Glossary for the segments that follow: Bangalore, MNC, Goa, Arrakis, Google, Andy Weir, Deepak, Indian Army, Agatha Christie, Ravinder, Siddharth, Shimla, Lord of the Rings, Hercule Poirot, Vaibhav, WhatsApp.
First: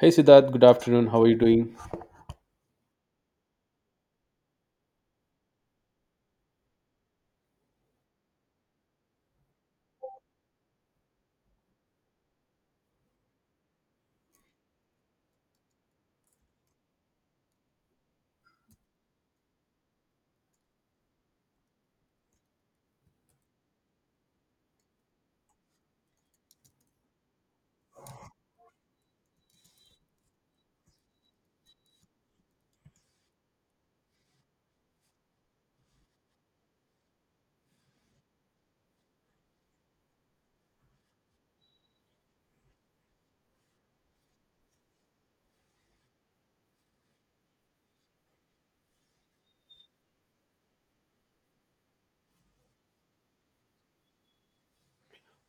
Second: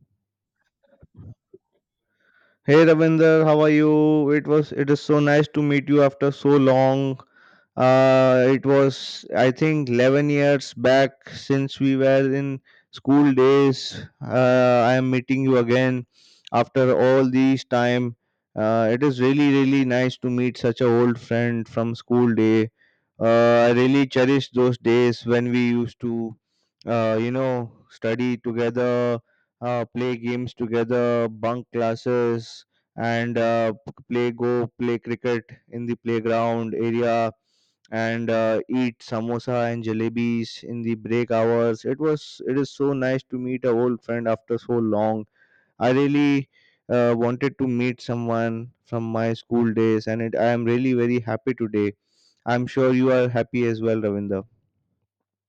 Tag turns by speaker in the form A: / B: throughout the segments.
A: Hey Siddharth, good afternoon. How are you doing?
B: Hey Ravinder, how are you? It is so nice to meet you after so long. It was, I think, 11 years back since we were in school days. I am meeting you again after all these time. It is really, really nice to meet such a old friend from school day. I really cherish those days when we used to, study together, play games together, bunk classes, and play cricket in the playground area, and eat samosa and jalebis in the break hours. It is so nice to meet a old friend after so long. I really wanted to meet someone from my school days, and I am really very happy today. I'm sure you are happy as well, Ravinder.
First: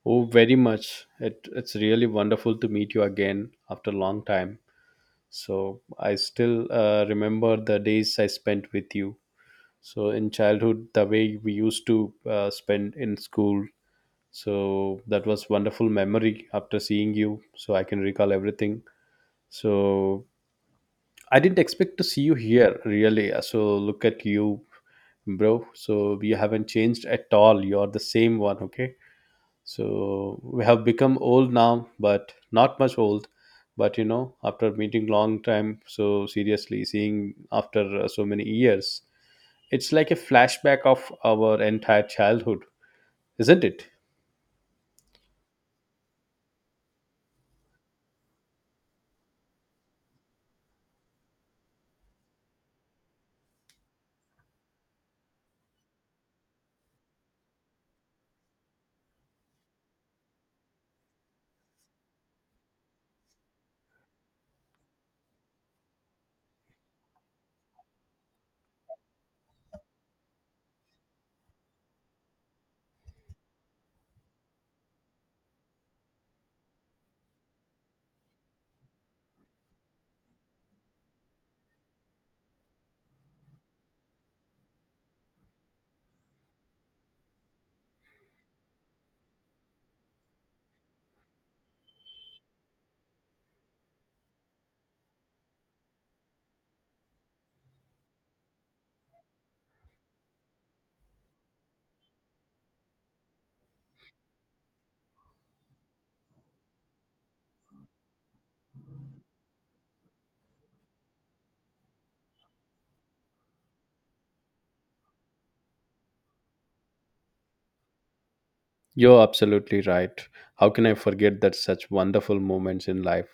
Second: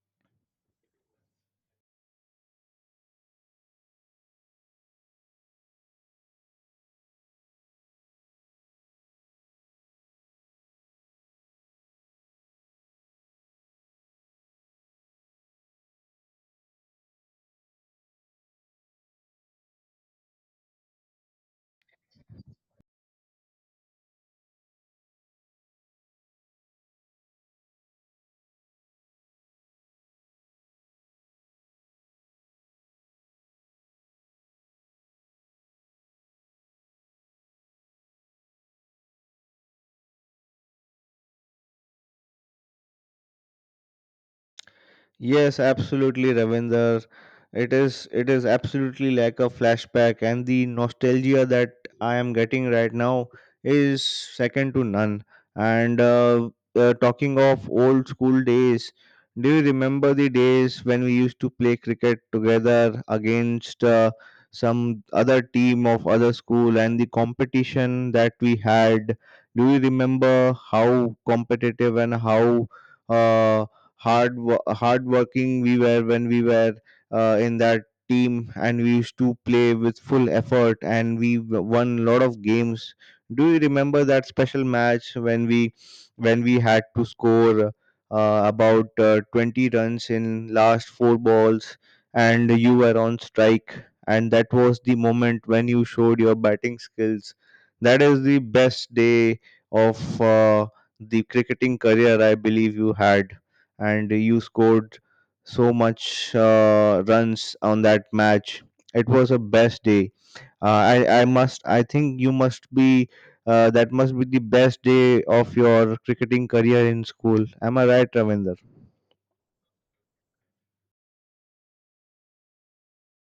A: Oh, very much. It's really wonderful to meet you again after a long time. So I still remember the days I spent with you. So in childhood, the way we used to spend in school. So that was wonderful memory after seeing you. So I can recall everything. So I didn't expect to see you here really. So look at you, bro. So you haven't changed at all. You're the same one. Okay. So we have become old now, but not much old. But you know, after meeting long time, so seriously seeing after so many years, it's like a flashback of our entire childhood, isn't it?
B: Yes, absolutely, Ravinder. It is absolutely like a flashback, and the nostalgia that I am getting right now is second to none. And talking of old school days, do you remember the days when we used to play cricket together against some other team of other school, and the competition that we had? Do you remember how competitive and how uh, hard working we were when we were in that team, and we used to play with full effort, and won a lot of games? Do you remember that special match when we had to score about 20 runs in last four balls, and you were on strike, and that was the moment when you showed your batting skills? That is the best day of the cricketing career, I believe, you had, and you scored so much runs on that match. It was a best day. I think you must be That must be the best day of your cricketing career in school. Am I right, Ravinder?
A: You're absolutely right. How can I forget that such wonderful moments in life?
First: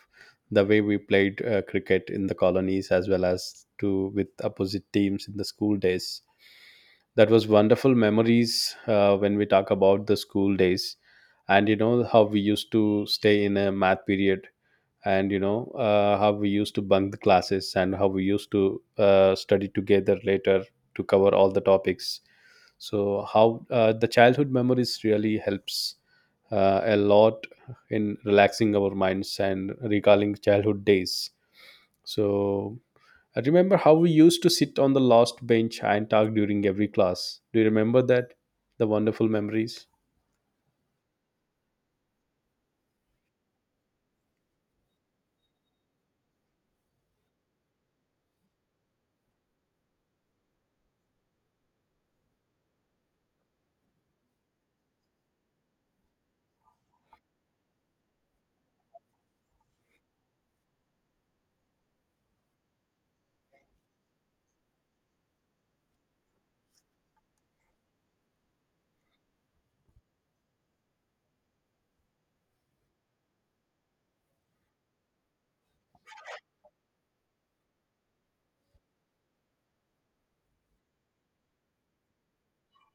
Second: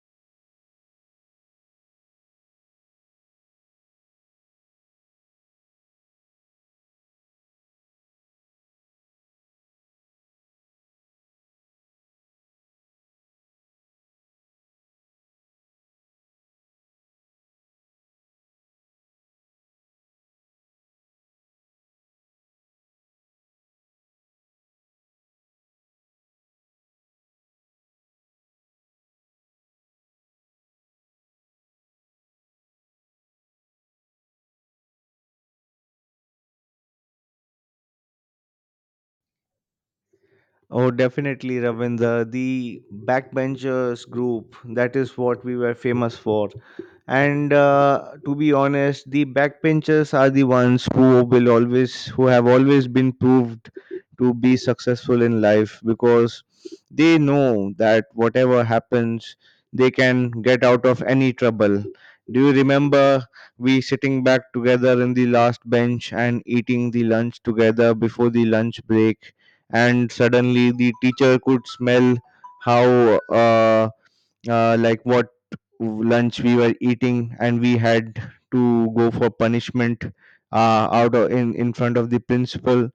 A: The way we played cricket in the colonies as well as to with opposite teams in the school days, that was wonderful memories when we talk about the school days. And you know how we used to stay in a math period, and you know how we used to bunk the classes and how we used to study together later to cover all the topics. So how the childhood memories really helps a lot in relaxing our minds and recalling childhood days. So I remember how we used to sit on the last bench and talk during every class. Do you remember that? The wonderful memories.
B: Oh, definitely, Ravinder. The backbenchers group, that is what we were famous for. And to be honest, the backbenchers are the ones who will always who have always been proved to be successful in life, because they know that whatever happens, they can get out of any trouble. Do you remember we sitting back together in the last bench and eating the lunch together before the lunch break, and suddenly the teacher could smell how uh, like what lunch we were eating, and we had to go for punishment, in front of the principal?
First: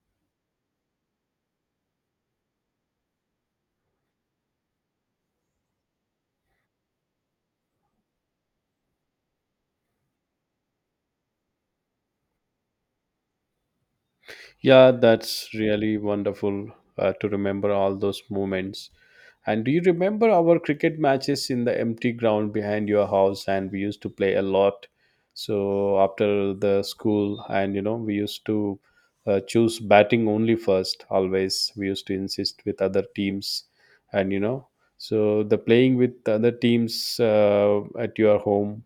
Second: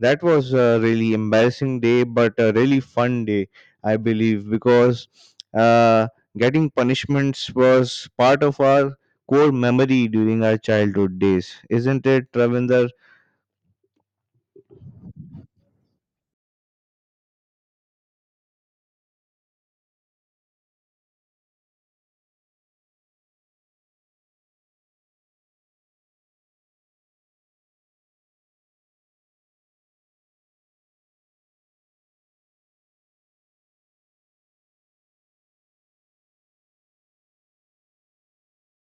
B: That was a really embarrassing day but a really fun day, I believe, because uh, getting punishments was part of our core memory during our childhood days, isn't it, Ravinder?
A: Yeah, that's really wonderful to remember all those moments. And do you remember our cricket matches in the empty ground behind your house? And we used to play a lot. So after the school, and you know, we used to choose batting only first. Always, we used to insist with other teams, and you know, so the playing with other teams at your home,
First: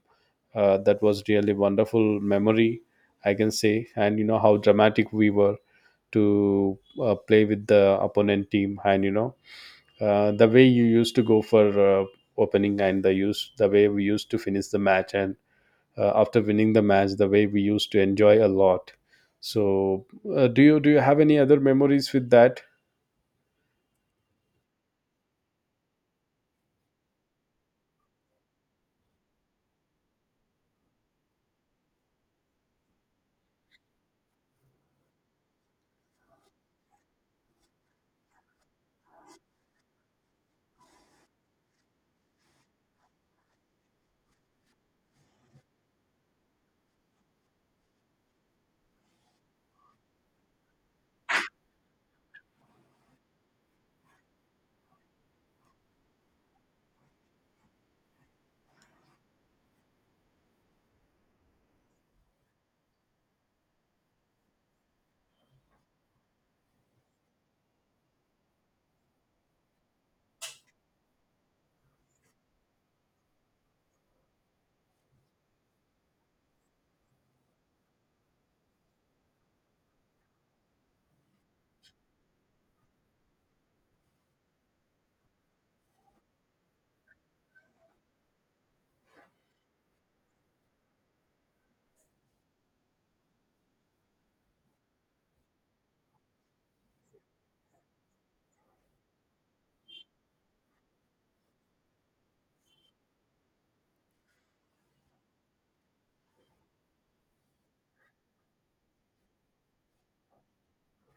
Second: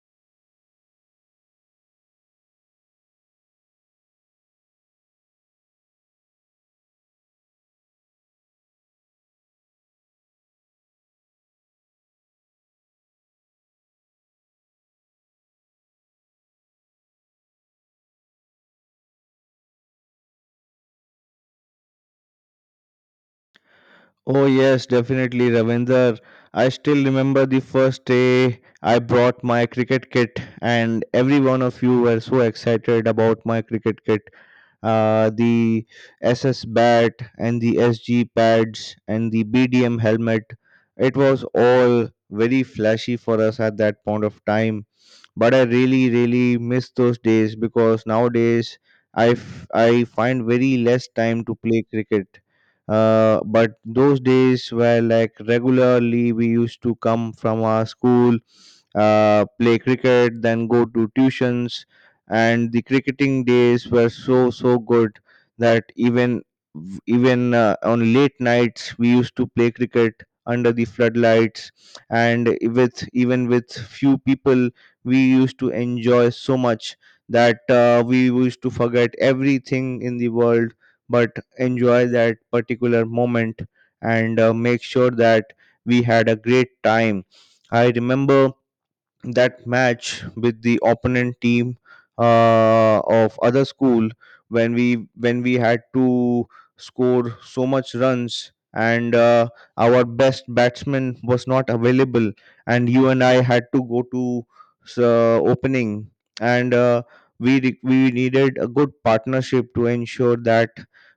A: that was really wonderful memory, I can say. And you know how dramatic we were to play with the opponent team, and you know the way you used to go for opening and the use the way we used to finish the match, and after winning the match the way we used to enjoy a lot. So do you have any other memories with that?
B: Oh yes, definitely, Ravinder. I still remember the first day I brought my cricket kit, and every one of you were so excited about my cricket kit. The SS bat and the SG pads and the BDM helmet. It was all very flashy for us at that point of time, but I really, really miss those days because nowadays I find very less time to play cricket. But those days were like regularly we used to come from our school, play cricket, then go to tuitions, and the cricketing days were so so good that even on late nights we used to play cricket under the floodlights, and with few people we used to enjoy so much that we used to forget everything in the world but enjoy that particular moment, and make sure that we had a great time. I remember that match with the opponent team, of other school, when we had to score so much runs, and our best batsman was not available, and you and I had to go to opening, and we needed a good partnership to ensure that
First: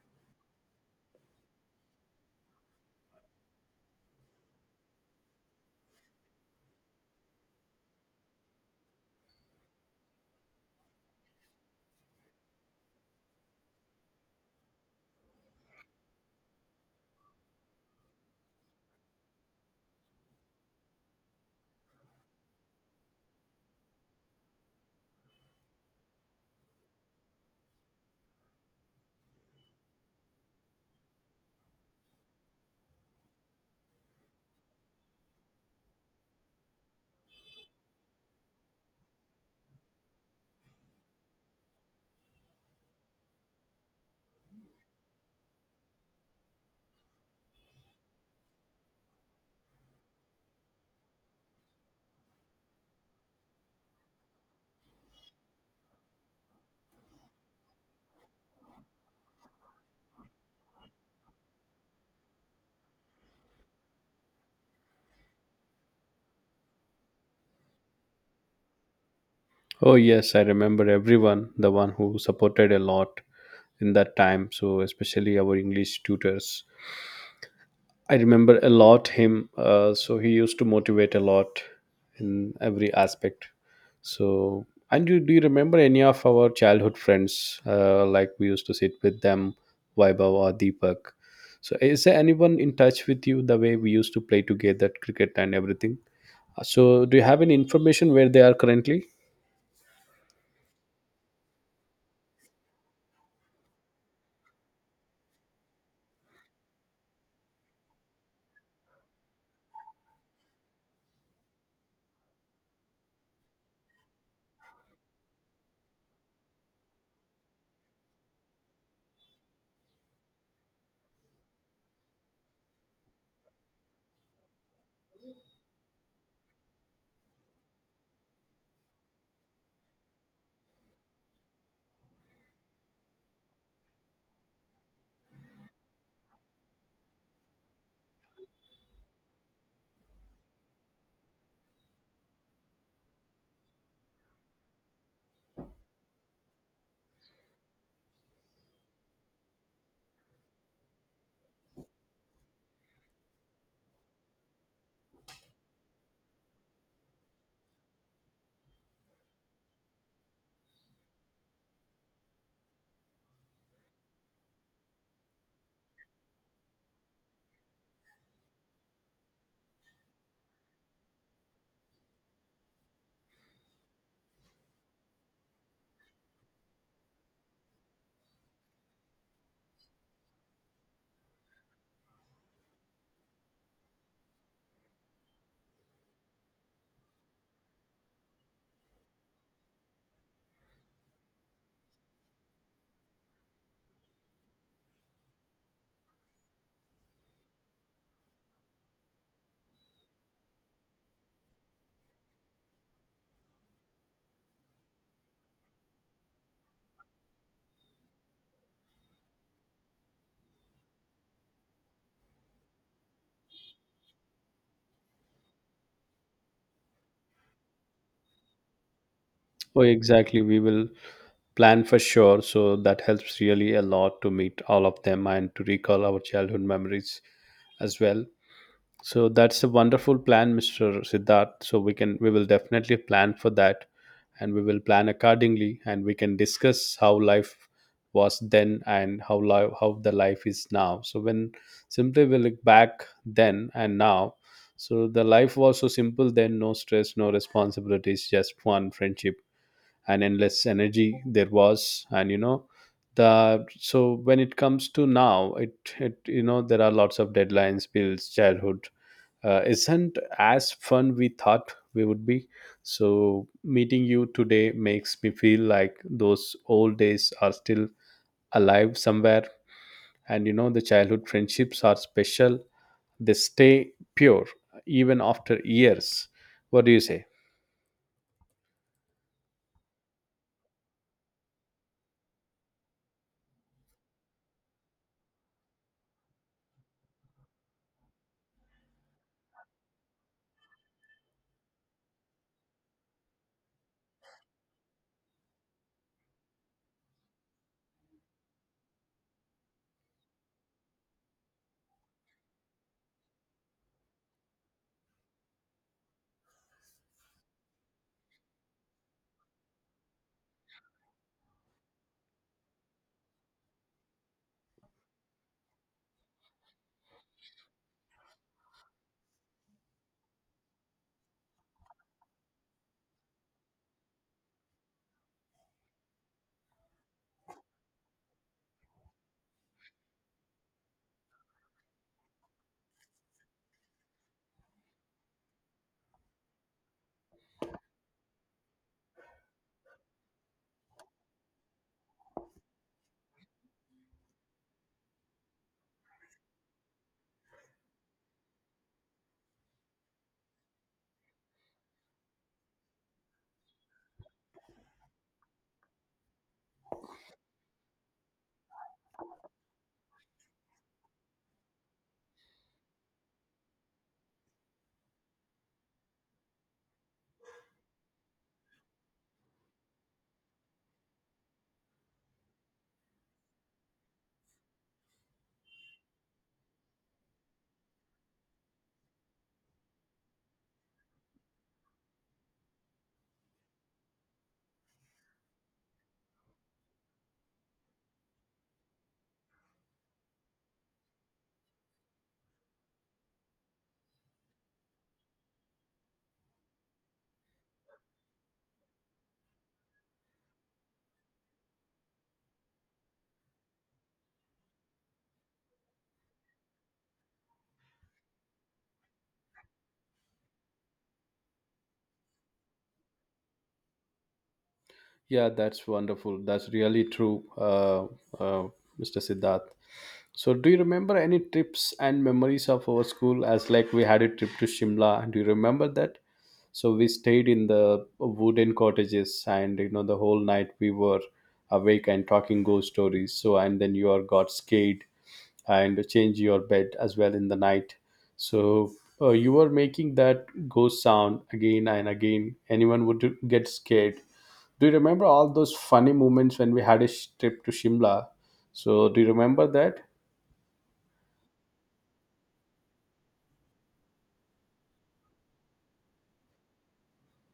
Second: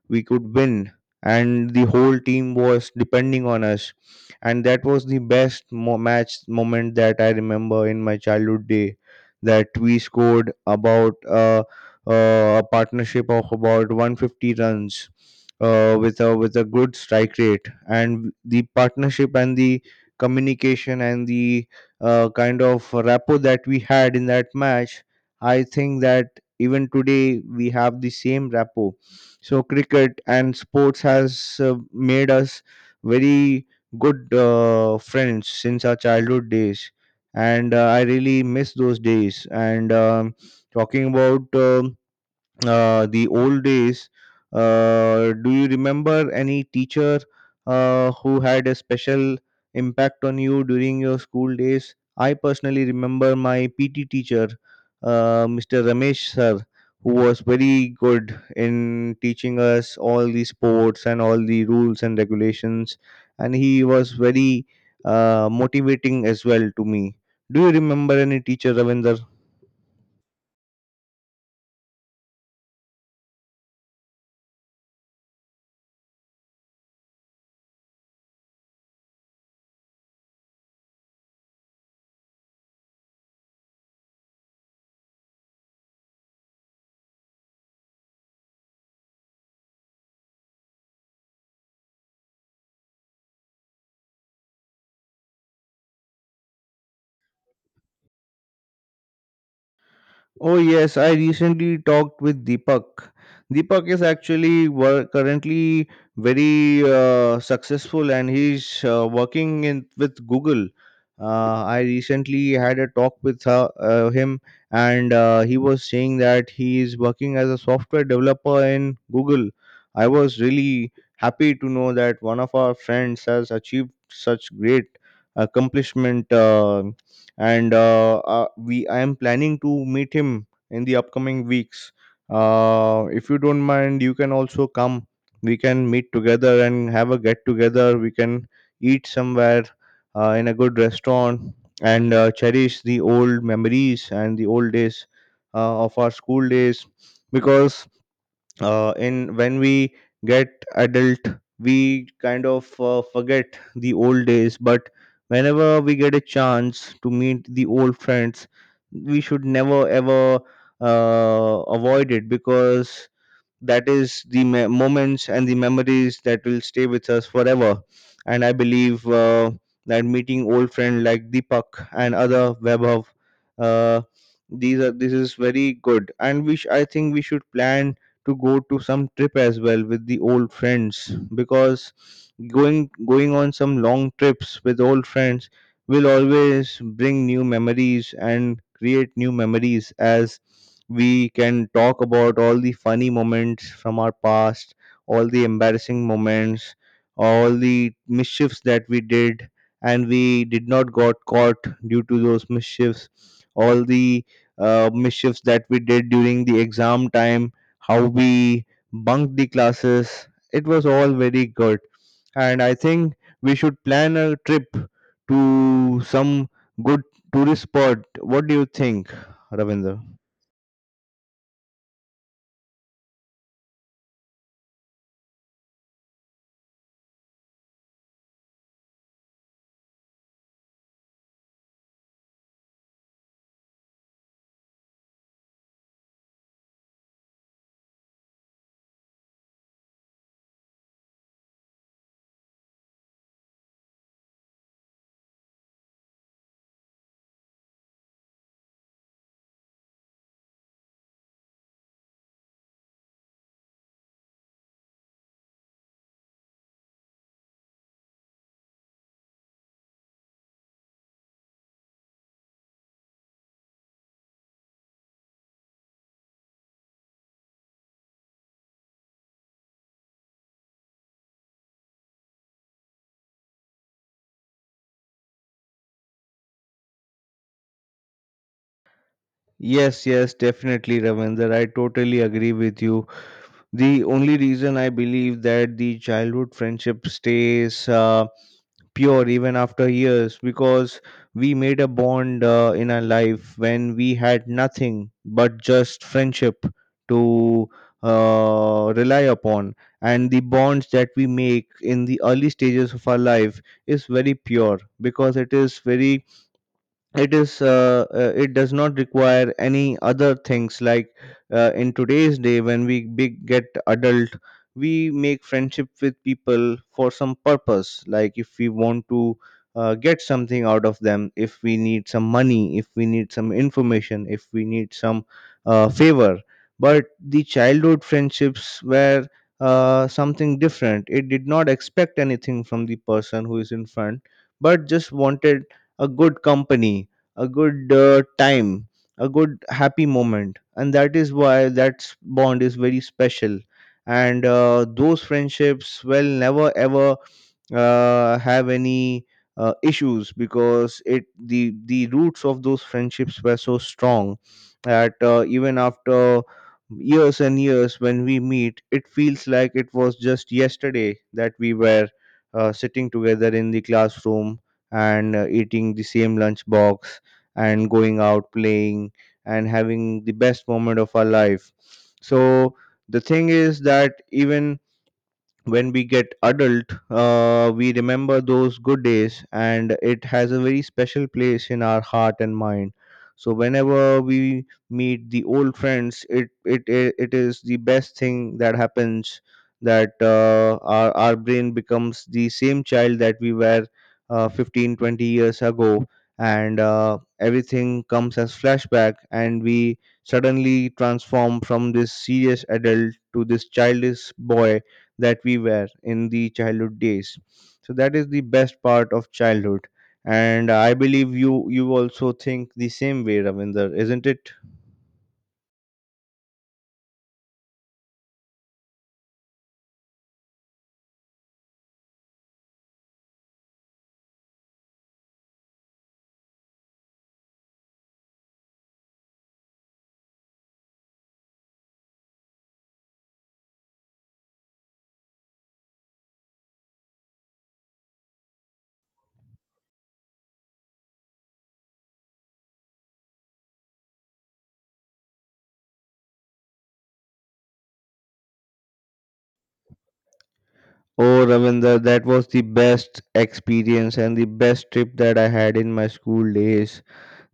B: we could win, and the whole team was depending on us, and that was the best match moment that I remember in my childhood day. That we scored about a partnership of about 150 runs, with a good strike rate, and the partnership and the communication and the kind of rapport that we had in that match. I think that even today we have the same rapport. So cricket and sports has made us very good friends since our childhood days, and I really miss those days. And talking about the old days, do you remember any teacher who had a special impact on you during your school days? I personally remember my PT teacher, Mr. Ramesh sir, who was very good in teaching us all the sports and all the rules and regulations, and he was very motivating as well to me. Do you remember any teacher, Ravinder?
A: Oh yes, I remember everyone, the one who supported a lot in that time. So especially our English tutors, I remember a lot him. So he used to motivate a lot in every aspect. So, and do you remember any of our childhood friends? Like we used to sit with them, Vaibhav or Deepak. So, is there anyone in touch with you the way we used to play together, cricket and everything? So, do you have any information where they are currently?
B: Oh yes, I recently talked with Deepak. Deepak is actually currently very successful, and he's working in with Google. I recently had a talk with him, and he was saying that he is working as a software developer in Google. I was really happy to know that one of our friends has achieved such great accomplishment. And we I am planning to meet him in the upcoming weeks. If you don't mind, you can also come. We can meet together and have a get together. We can eat somewhere in a good restaurant, and cherish the old memories and the old days of our school days, because in when we get adult, we kind of forget the old days, but whenever we get a chance to meet the old friends, we should never ever avoid it, because that is the moments and the memories that will stay with us forever. And I believe that meeting old friend like Deepak and other webhub, uh, these are this is very good, and I think we should plan to go to some trip as well with the old friends, because going on some long trips with old friends will always bring new memories and create new memories, as we can talk about all the funny moments from our past, all the embarrassing moments, all the mischiefs that we did and we did not got caught due to those mischiefs, all the mischiefs that we did during the exam time, how we bunked the classes. It was all very good, and I think we should plan a trip to some good tourist spot. What do you think,
A: Oh,
B: Ravinder?
A: exactly. We will plan for sure. So, that helps really a lot to meet all of them and to recall our childhood memories as well. So that's a wonderful plan, Mr. Siddharth. So we will definitely plan for that, and we will plan accordingly, and we can discuss how life was then and how life how the life is now. So when simply we look back then and now, so the life was so simple then. No stress, no responsibilities, just fun, friendship and endless energy there was. And you know, the so when it comes to now it you know, there are lots of deadlines, bills, childhood isn't as fun we thought we would be. So, meeting you today makes me feel like those old days are still alive somewhere. And you know, the childhood friendships are special, they stay pure even after years. What do you say?
B: Yes, yes, definitely, Ravinder. I totally agree with you. The only reason I believe that the childhood friendship stays. Pure even after years, because we made a bond in our life when we had nothing but just friendship to rely upon. And the bonds that we make in the early stages of our life is very pure, because it is, it does not require any other things like in today's day when we big get adult, we make friendship with people for some purpose, like if we want to get something out of them, if we need some money, if we need some information, if we need some favor. But the childhood friendships were something different. It did not expect anything from the person who is in front, but just wanted a good company, a good time, a good happy moment, and that is why that bond is very special. And those friendships will never ever have any issues, because it the roots of those friendships were so strong that even after years and years, when we meet, it feels like it was just yesterday that we were sitting together in the classroom and eating the same lunch box and going out playing and having the best moment of our life. So the thing is that even when we get adult, we remember those good days, and it has a very special place in our heart and mind. So whenever we meet the old friends, it is the best thing that happens, that our brain becomes the same child that we were 15-20 years ago, and everything comes as flashback, and we suddenly transform from this serious adult to this childish boy that we were in the childhood days. So that is the best part of childhood. And I believe you also think the same way, Ravinder, isn't it?
A: Yeah, that's wonderful. That's really true, uh, Mr. Siddharth. So, do you remember any trips and memories of our school? As like we had a trip to Shimla, do you remember that? So we stayed in the wooden cottages, and you know the whole night we were awake and talking ghost stories. So, and then you are got scared and changed your bed as well in the night. So you were making that ghost sound again and again. Anyone would get scared. Do you remember all those funny moments when we had a trip to Shimla? So do you remember that?
B: Oh, Ravinder, that was the best experience and the best trip that I had in my school days.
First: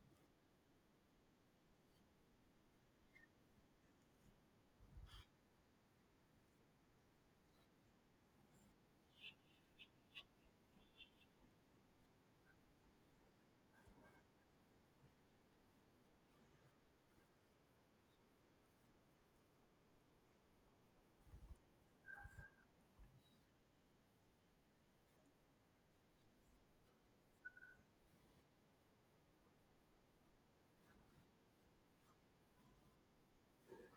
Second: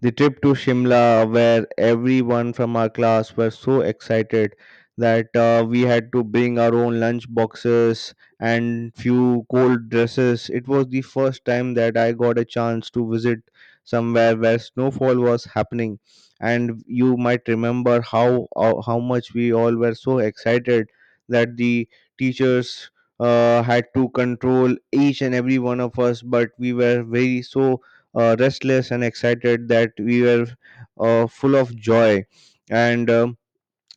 B: The trip to Shimla, where everyone from our class were so excited that we had to bring our own lunch boxes and few cold dresses. It was the first time that I got a chance to visit somewhere where snowfall was happening, and you might remember how much we all were so excited that the teachers had to control each and every one of us, but we were very so restless and excited that we were full of joy and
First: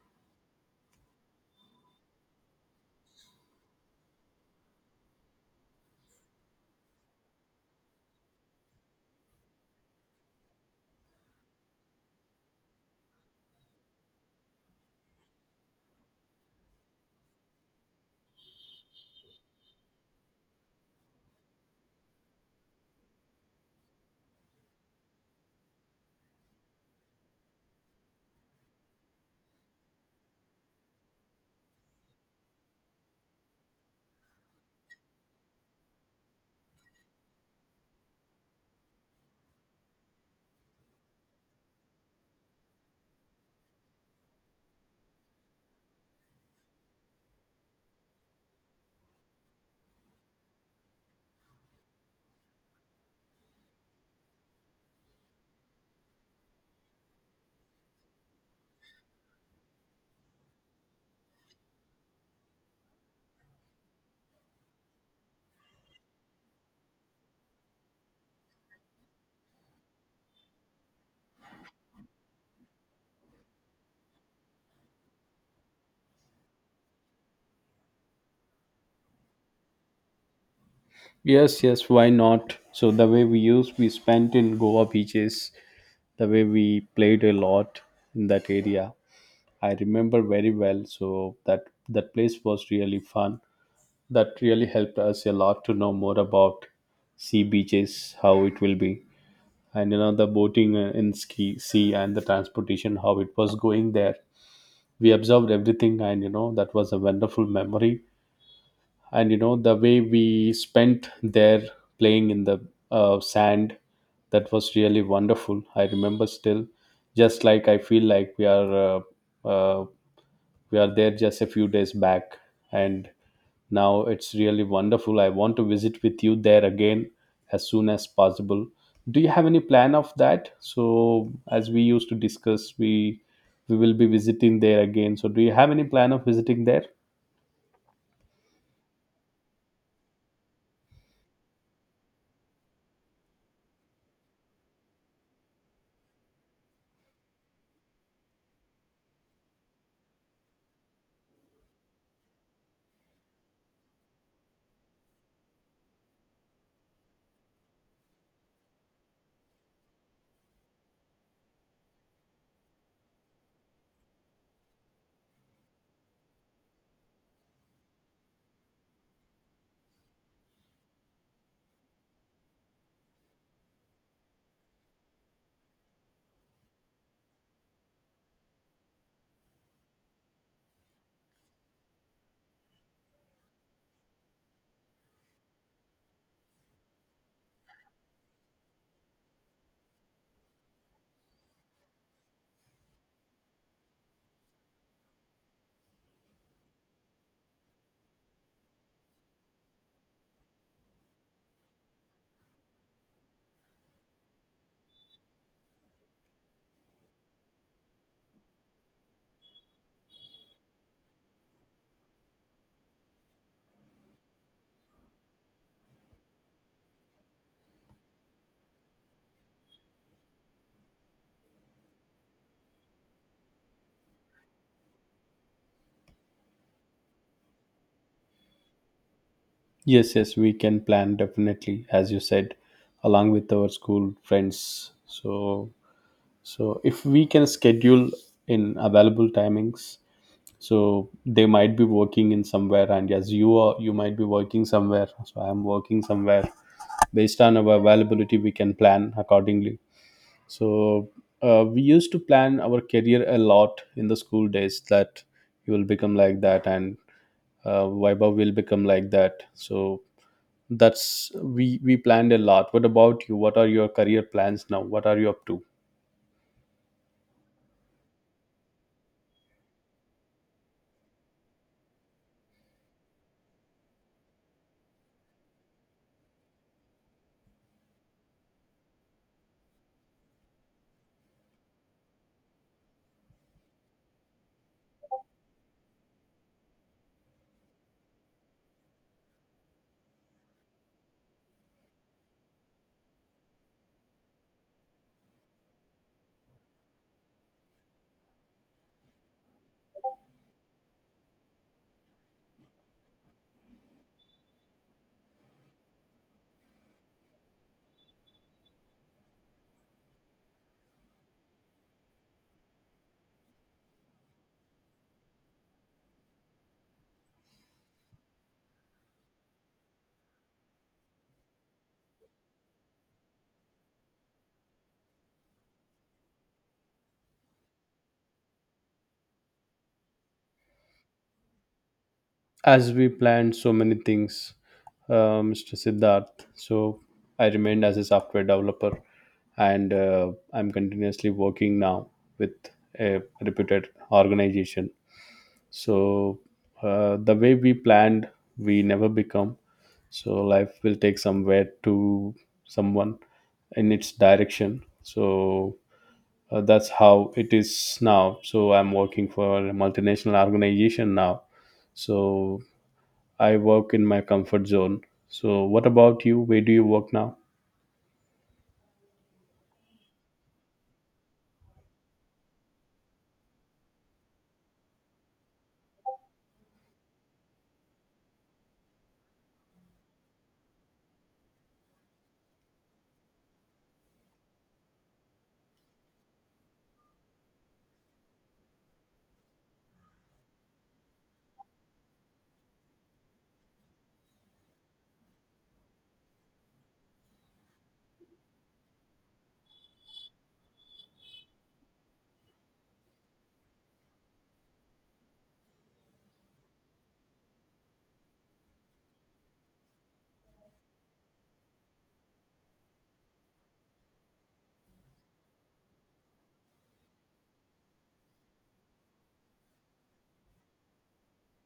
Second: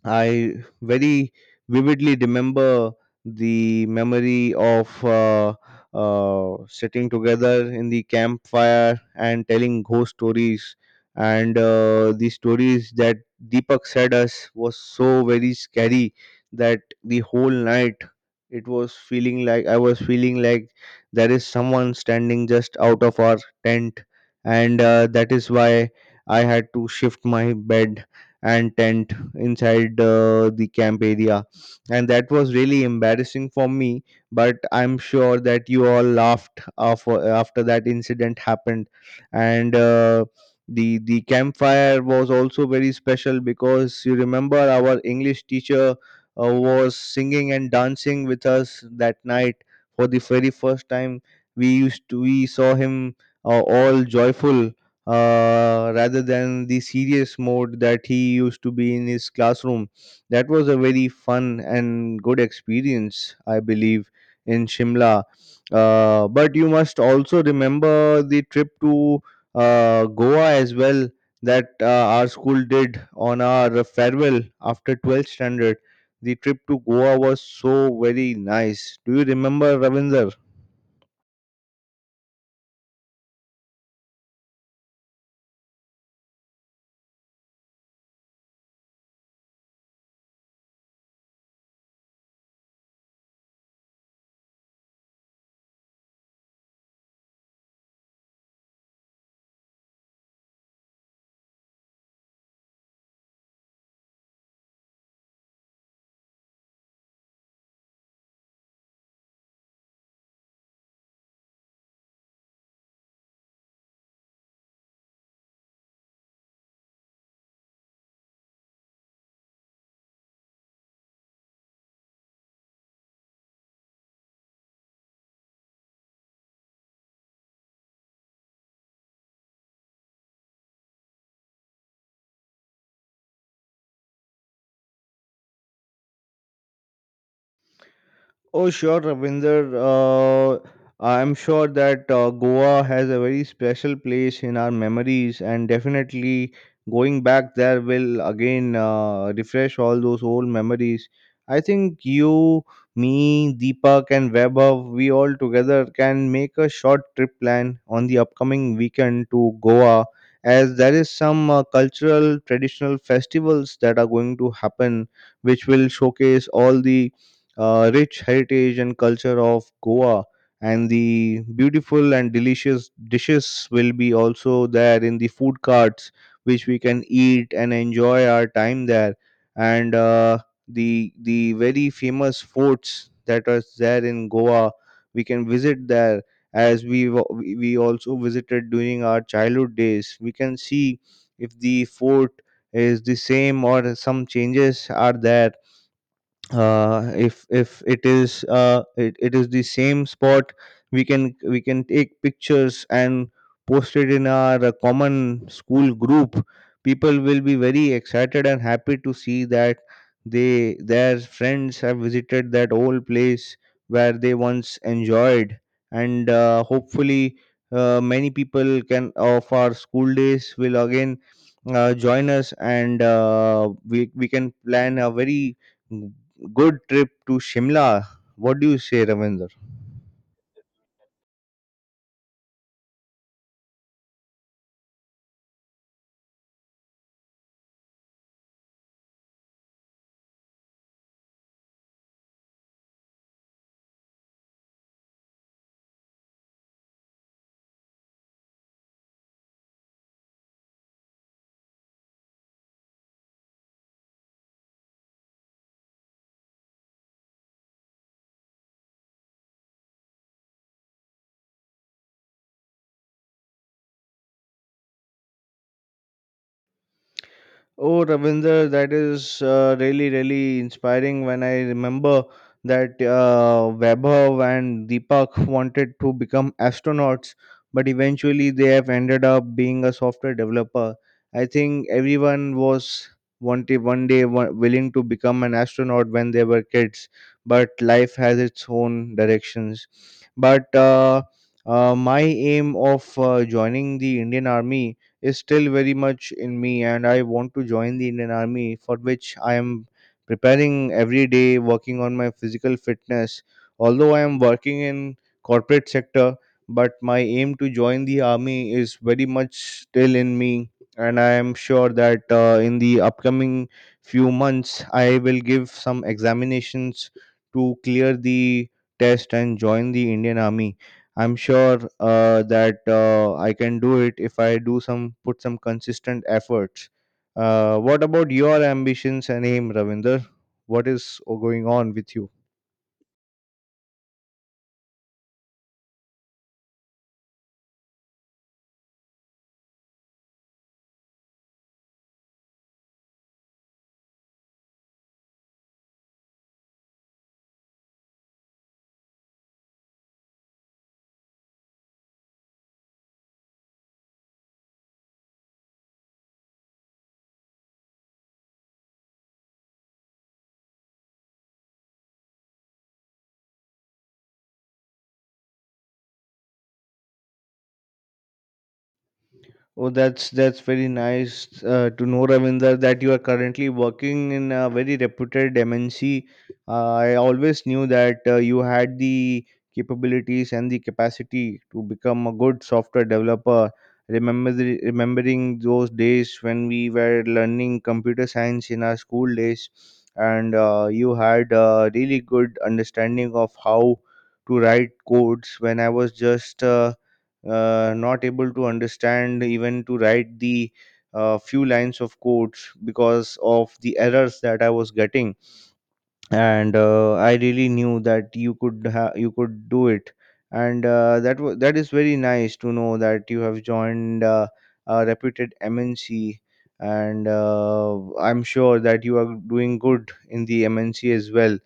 B: I very vividly remember the memory of sitting together in the campfire and telling ghost stories. And the stories that Deepak said us was so very scary that the whole night it was feeling like I was feeling like there is someone standing just out of our tent, and that is why I had to shift my bed and tent inside the camp area, and that was really embarrassing for me, but I'm sure that you all laughed after that incident happened. And uh, the the campfire was also very special because you remember our English teacher was singing and dancing with us that night for the very first time. We used to we saw him all joyful, rather than the serious mode that he used to be in his classroom. That was a very fun and good experience, I believe, in Shimla. But you must also remember the trip to Goa as well, that our school did on our farewell after 12th standard. The trip to Goa was so very nice. Do you remember, Ravinder?
A: Yes, yes, why not? So the way we used we spent in Goa beaches, the way we played a lot in that area. I remember very well. So that place was really fun. That really helped us a lot to know more about sea beaches, how it will be, and you know the boating in ski sea and the transportation, how it was going there. We observed everything, and you know that was a wonderful memory. And you know the way we spent there playing in the sand, that was really wonderful. I remember still, just like I feel like uh, uh, we are there just a few days back. And now it's really wonderful. I want to visit with you there again as soon as possible. Do you have any plan of that? So as we used to discuss, we will be visiting there again. So do you have any plan of visiting there?
B: Oh, sure, Ravinder. I'm sure that Goa has a very special place in our memories, and definitely going back there will again refresh all those old memories. I think you, me, Deepak, and Vaibhav, we all together can make a short trip plan on the upcoming weekend to Goa, as there is some cultural traditional festivals that are going to happen, which will showcase all the rich heritage and culture of Goa, and the beautiful and delicious dishes will be also there in the food carts, which we can eat and enjoy our time there. And the very famous forts that are there in Goa, we can visit there, as we wa- we also visited during our childhood days. We can see if the fort is the same or some changes are there. If it is it is the same spot, we can take pictures and post it in our common school group. People will be very excited and happy to see that they their friends have visited that old place where they once enjoyed. And hopefully, many people can of our school days will again join us, and we can plan a very good trip to Shimla. What do you say, Ravinder?
A: Yes, yes, we can plan definitely as you said, along with our school friends. So if we can schedule in available timings, so they might be working in somewhere, and yes, you might be working somewhere. So I am working somewhere. Based on our availability, we can plan accordingly. So we used to plan our career a lot in the school days. That you will become like that, and Vaibhav will become like that. So that's we planned a lot. What about you? What are your career plans now? What are you up to?
B: Oh, Ravinder, that is really, really inspiring when I remember that Vaibhav and Deepak wanted to become astronauts, but eventually they have ended up being a software developer. I think everyone was wanted one day wa- willing to become an astronaut when they were kids, but life has its own directions. But my aim of joining the Indian Army is still very much in me, and I want to join the Indian Army, for which I am preparing every day, working on my physical fitness. Although I am working in corporate sector, but my aim to join the army is very much still in me, and I am sure that in the upcoming few months, I will give some examinations to clear the test and join the Indian Army. I'm sure that I can do it if I do some put some consistent efforts. What about your ambitions and aim, Ravinder? What is going on with you?
A: As we planned so many things, Mr. Siddharth. So I remained as a software developer, and I'm continuously working now with a reputed organization. So the way we planned, we never become. So life will take somewhere to someone in its direction. So that's how it is now. So I'm working for a multinational organization now, so I work in my comfort zone. So, what about you? Where do you work now?
B: Oh, that's very nice to know, Ravinder, that you are currently working in a very reputed MNC. I always knew that you had the capabilities and the capacity to become a good software developer. Remembering those days when we were learning computer science in our school days, and you had a really good understanding of how to write codes. When I was just not able to understand even to write the few lines of codes because of the errors that I was getting. And I really knew that you could do it, and that is very nice to know that you have joined a reputed MNC, and I'm sure that you are doing good in the MNC as well.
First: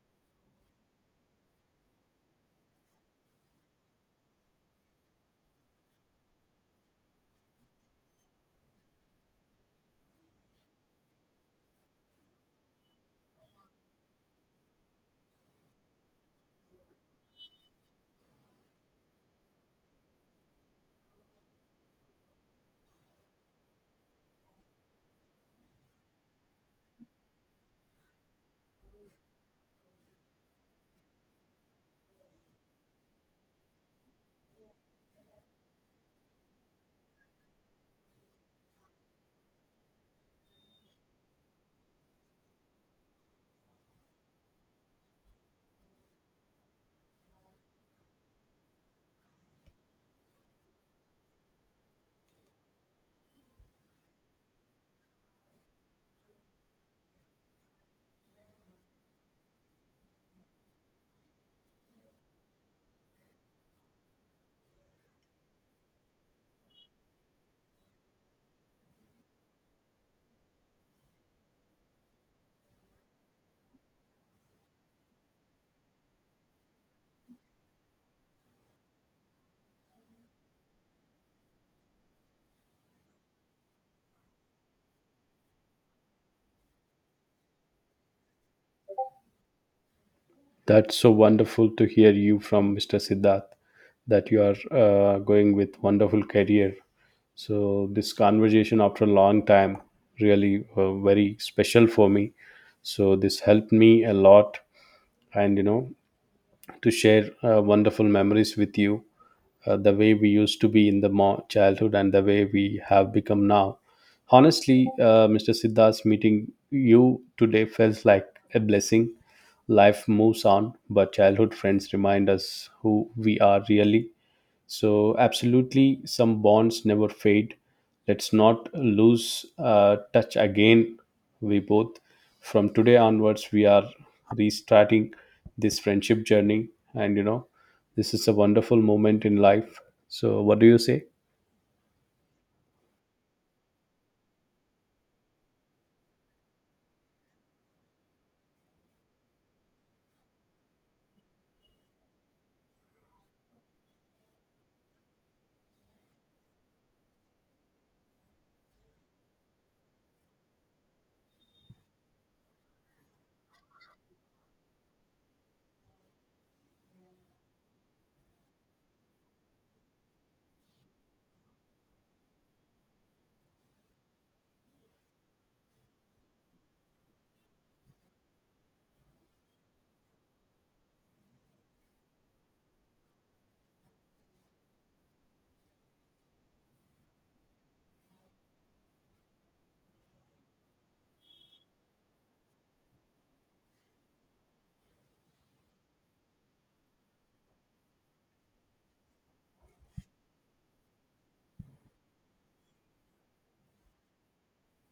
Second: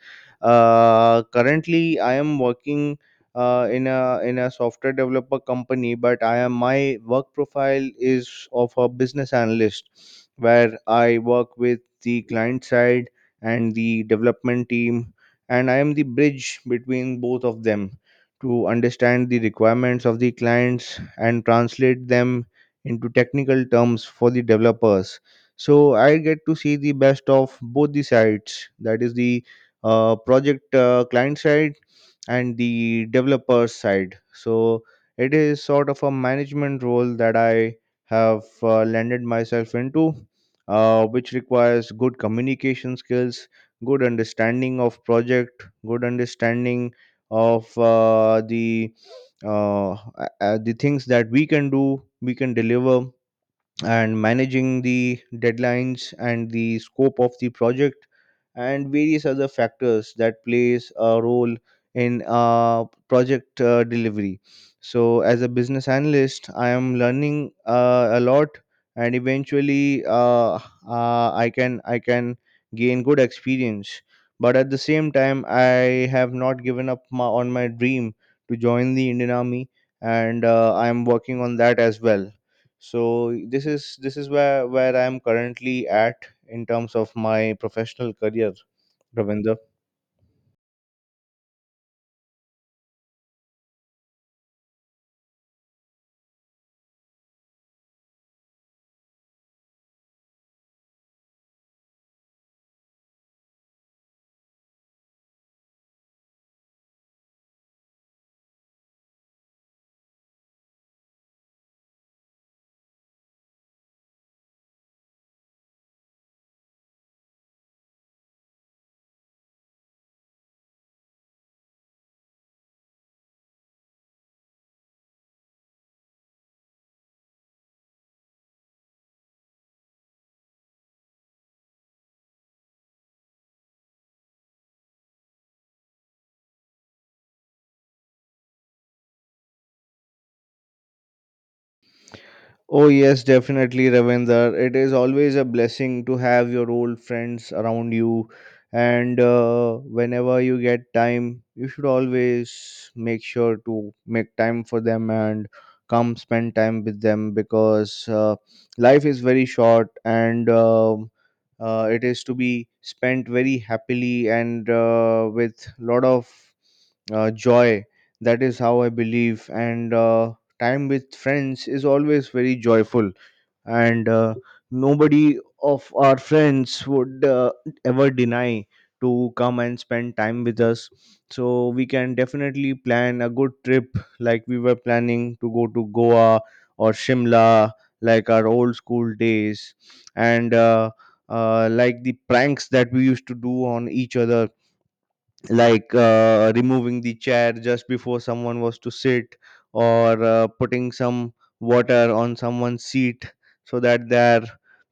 B: Currently, I am working in a software developer company, but I am my work profile is of a business analyst, where I work with the client side and the development team, and I am the bridge between both of them to understand the requirements of the clients and translate them into technical terms for the developers. So I get to see the best of both the sides. That is the project client side and the developer side. So it is sort of a management role that I have landed myself into, which requires good communication skills, good understanding of project, good understanding of the things that we can do, we can deliver, and managing the deadlines and the scope of the project and various other factors that plays a role in project delivery. So as a business analyst, I am learning a lot, and eventually I can gain good experience. But at the same time, I have not given up on my dream to join the Indian Army, and I am working on that as well. So this is where I am currently at in terms of my professional career, Ravinder.
A: That's so wonderful to hear you from Mr. Siddharth that you are going with wonderful career. So, this conversation after a long time really very special for me. So, this helped me a lot, and you know, to share wonderful memories with you, the way we used to be in the childhood and the way we have become now. Honestly, Mr. Siddharth, meeting you today felt like a blessing. Life moves on, but childhood friends remind us who we are really. So, absolutely, some bonds never fade. Let's not lose touch again. We both, from today onwards, we are restarting this friendship journey. And you know, this is a wonderful moment in life. So, what do you say?
B: Oh, yes, definitely, Ravinder. It is always a blessing to have your old friends around you. And whenever you get time, you should always make sure to make time for them and come spend time with them, because life is very short, and it is to be spent very happily and with lot of joy. That is how I believe. And time with friends is always very joyful. And nobody of our friends would ever deny to come and spend time with us. So we can definitely plan a good trip like we were planning to go to Goa or Shimla, like our old school days. And like the pranks that we used to do on each other, like removing the chair just before someone was to sit, or putting some water on someone's seat so that their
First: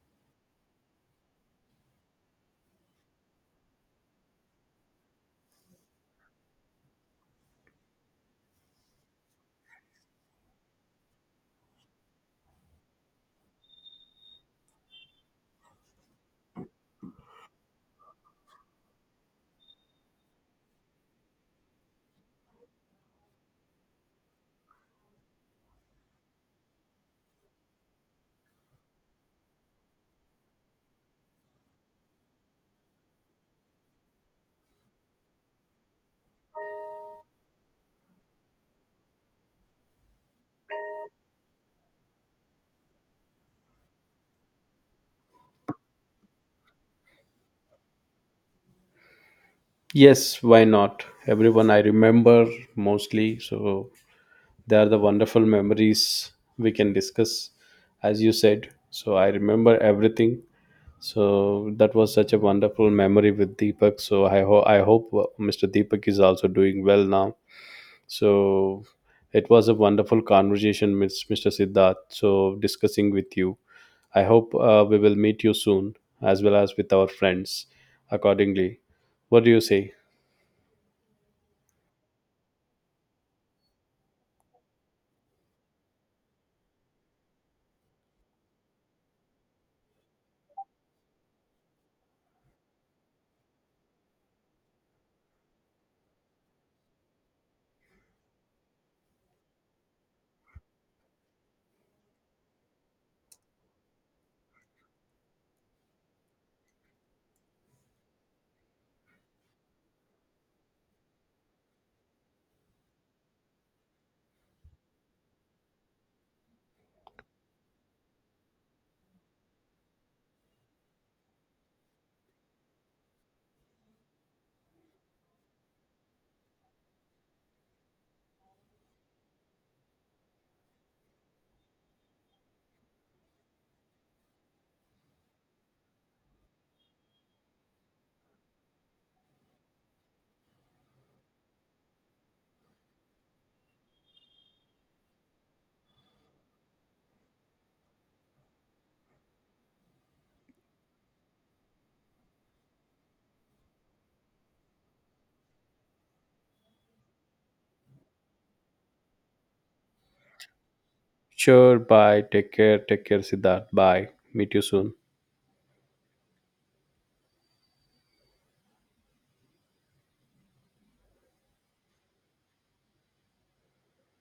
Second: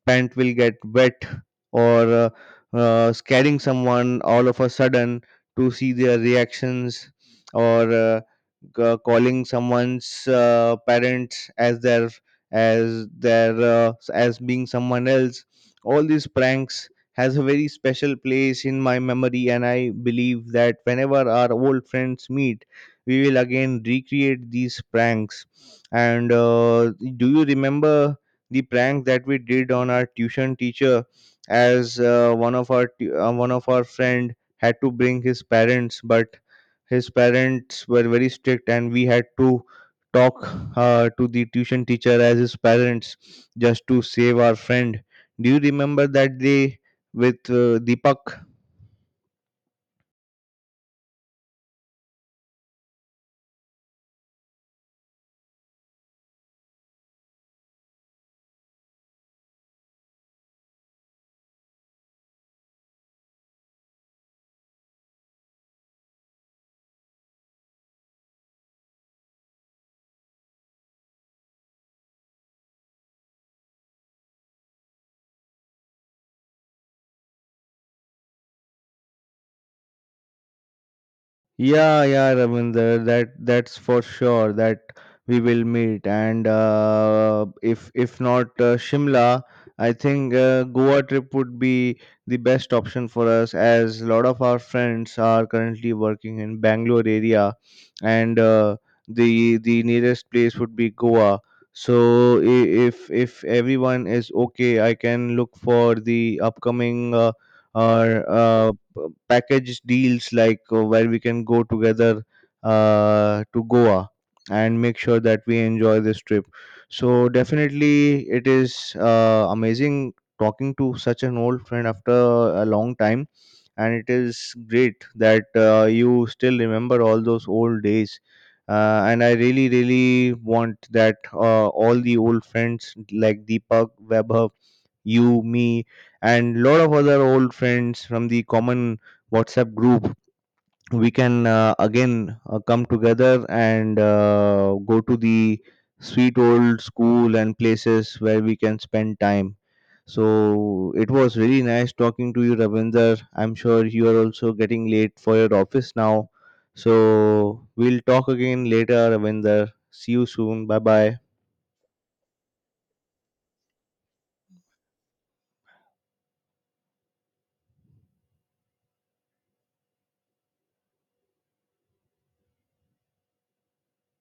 B: pant will get wet, or scaring someone all of a sudden to see their reactions, or calling someone's parents as their as being someone else. All these pranks has a very special place in my memory, and I believe that whenever our old friends meet, we will again recreate these pranks. And do you remember the prank that we did on our tuition teacher? As one of our friend had to bring his parents, but his parents were very strict, and we had to talk to the tuition teacher as his parents, just to save our friend. Do you remember that day with Deepak?
A: Yes, why not? Everyone I remember mostly. So, they are the wonderful memories we can discuss, as you said. So, I remember everything. So that was such a wonderful memory with Deepak. So I hope Mr. Deepak is also doing well now. So it was a wonderful conversation, Ms. Mr. Siddharth. So discussing with you, I hope we will meet you soon, as well as with our friends. Accordingly, what do you say?
B: Yeah, yeah, Ravinder, that's for sure that we will meet. And if not Shimla, I think Goa trip would be the best option for us, as a lot of our friends are currently working in Bangalore area, and the nearest place would be Goa. So if everyone is okay, I can look for the upcoming. Or uh, Package deals like where we can go together to Goa and make sure that we enjoy this trip. So definitely, it is amazing talking to such an old friend after a long time, and it is great that you still remember all those old days. And I really, really want that all the old friends like Deepak, Webber, you, me, and lot of other old friends from the common WhatsApp group. We can again come together and go to the sweet old school and places where we can spend time. So it was really nice talking to you, Ravinder. I'm sure you are also getting late for your office now. So we'll talk again later, Ravinder. See you soon. Bye bye.
A: Sure. Bye. Take care. Take care, Siddharth. Bye. Meet you soon.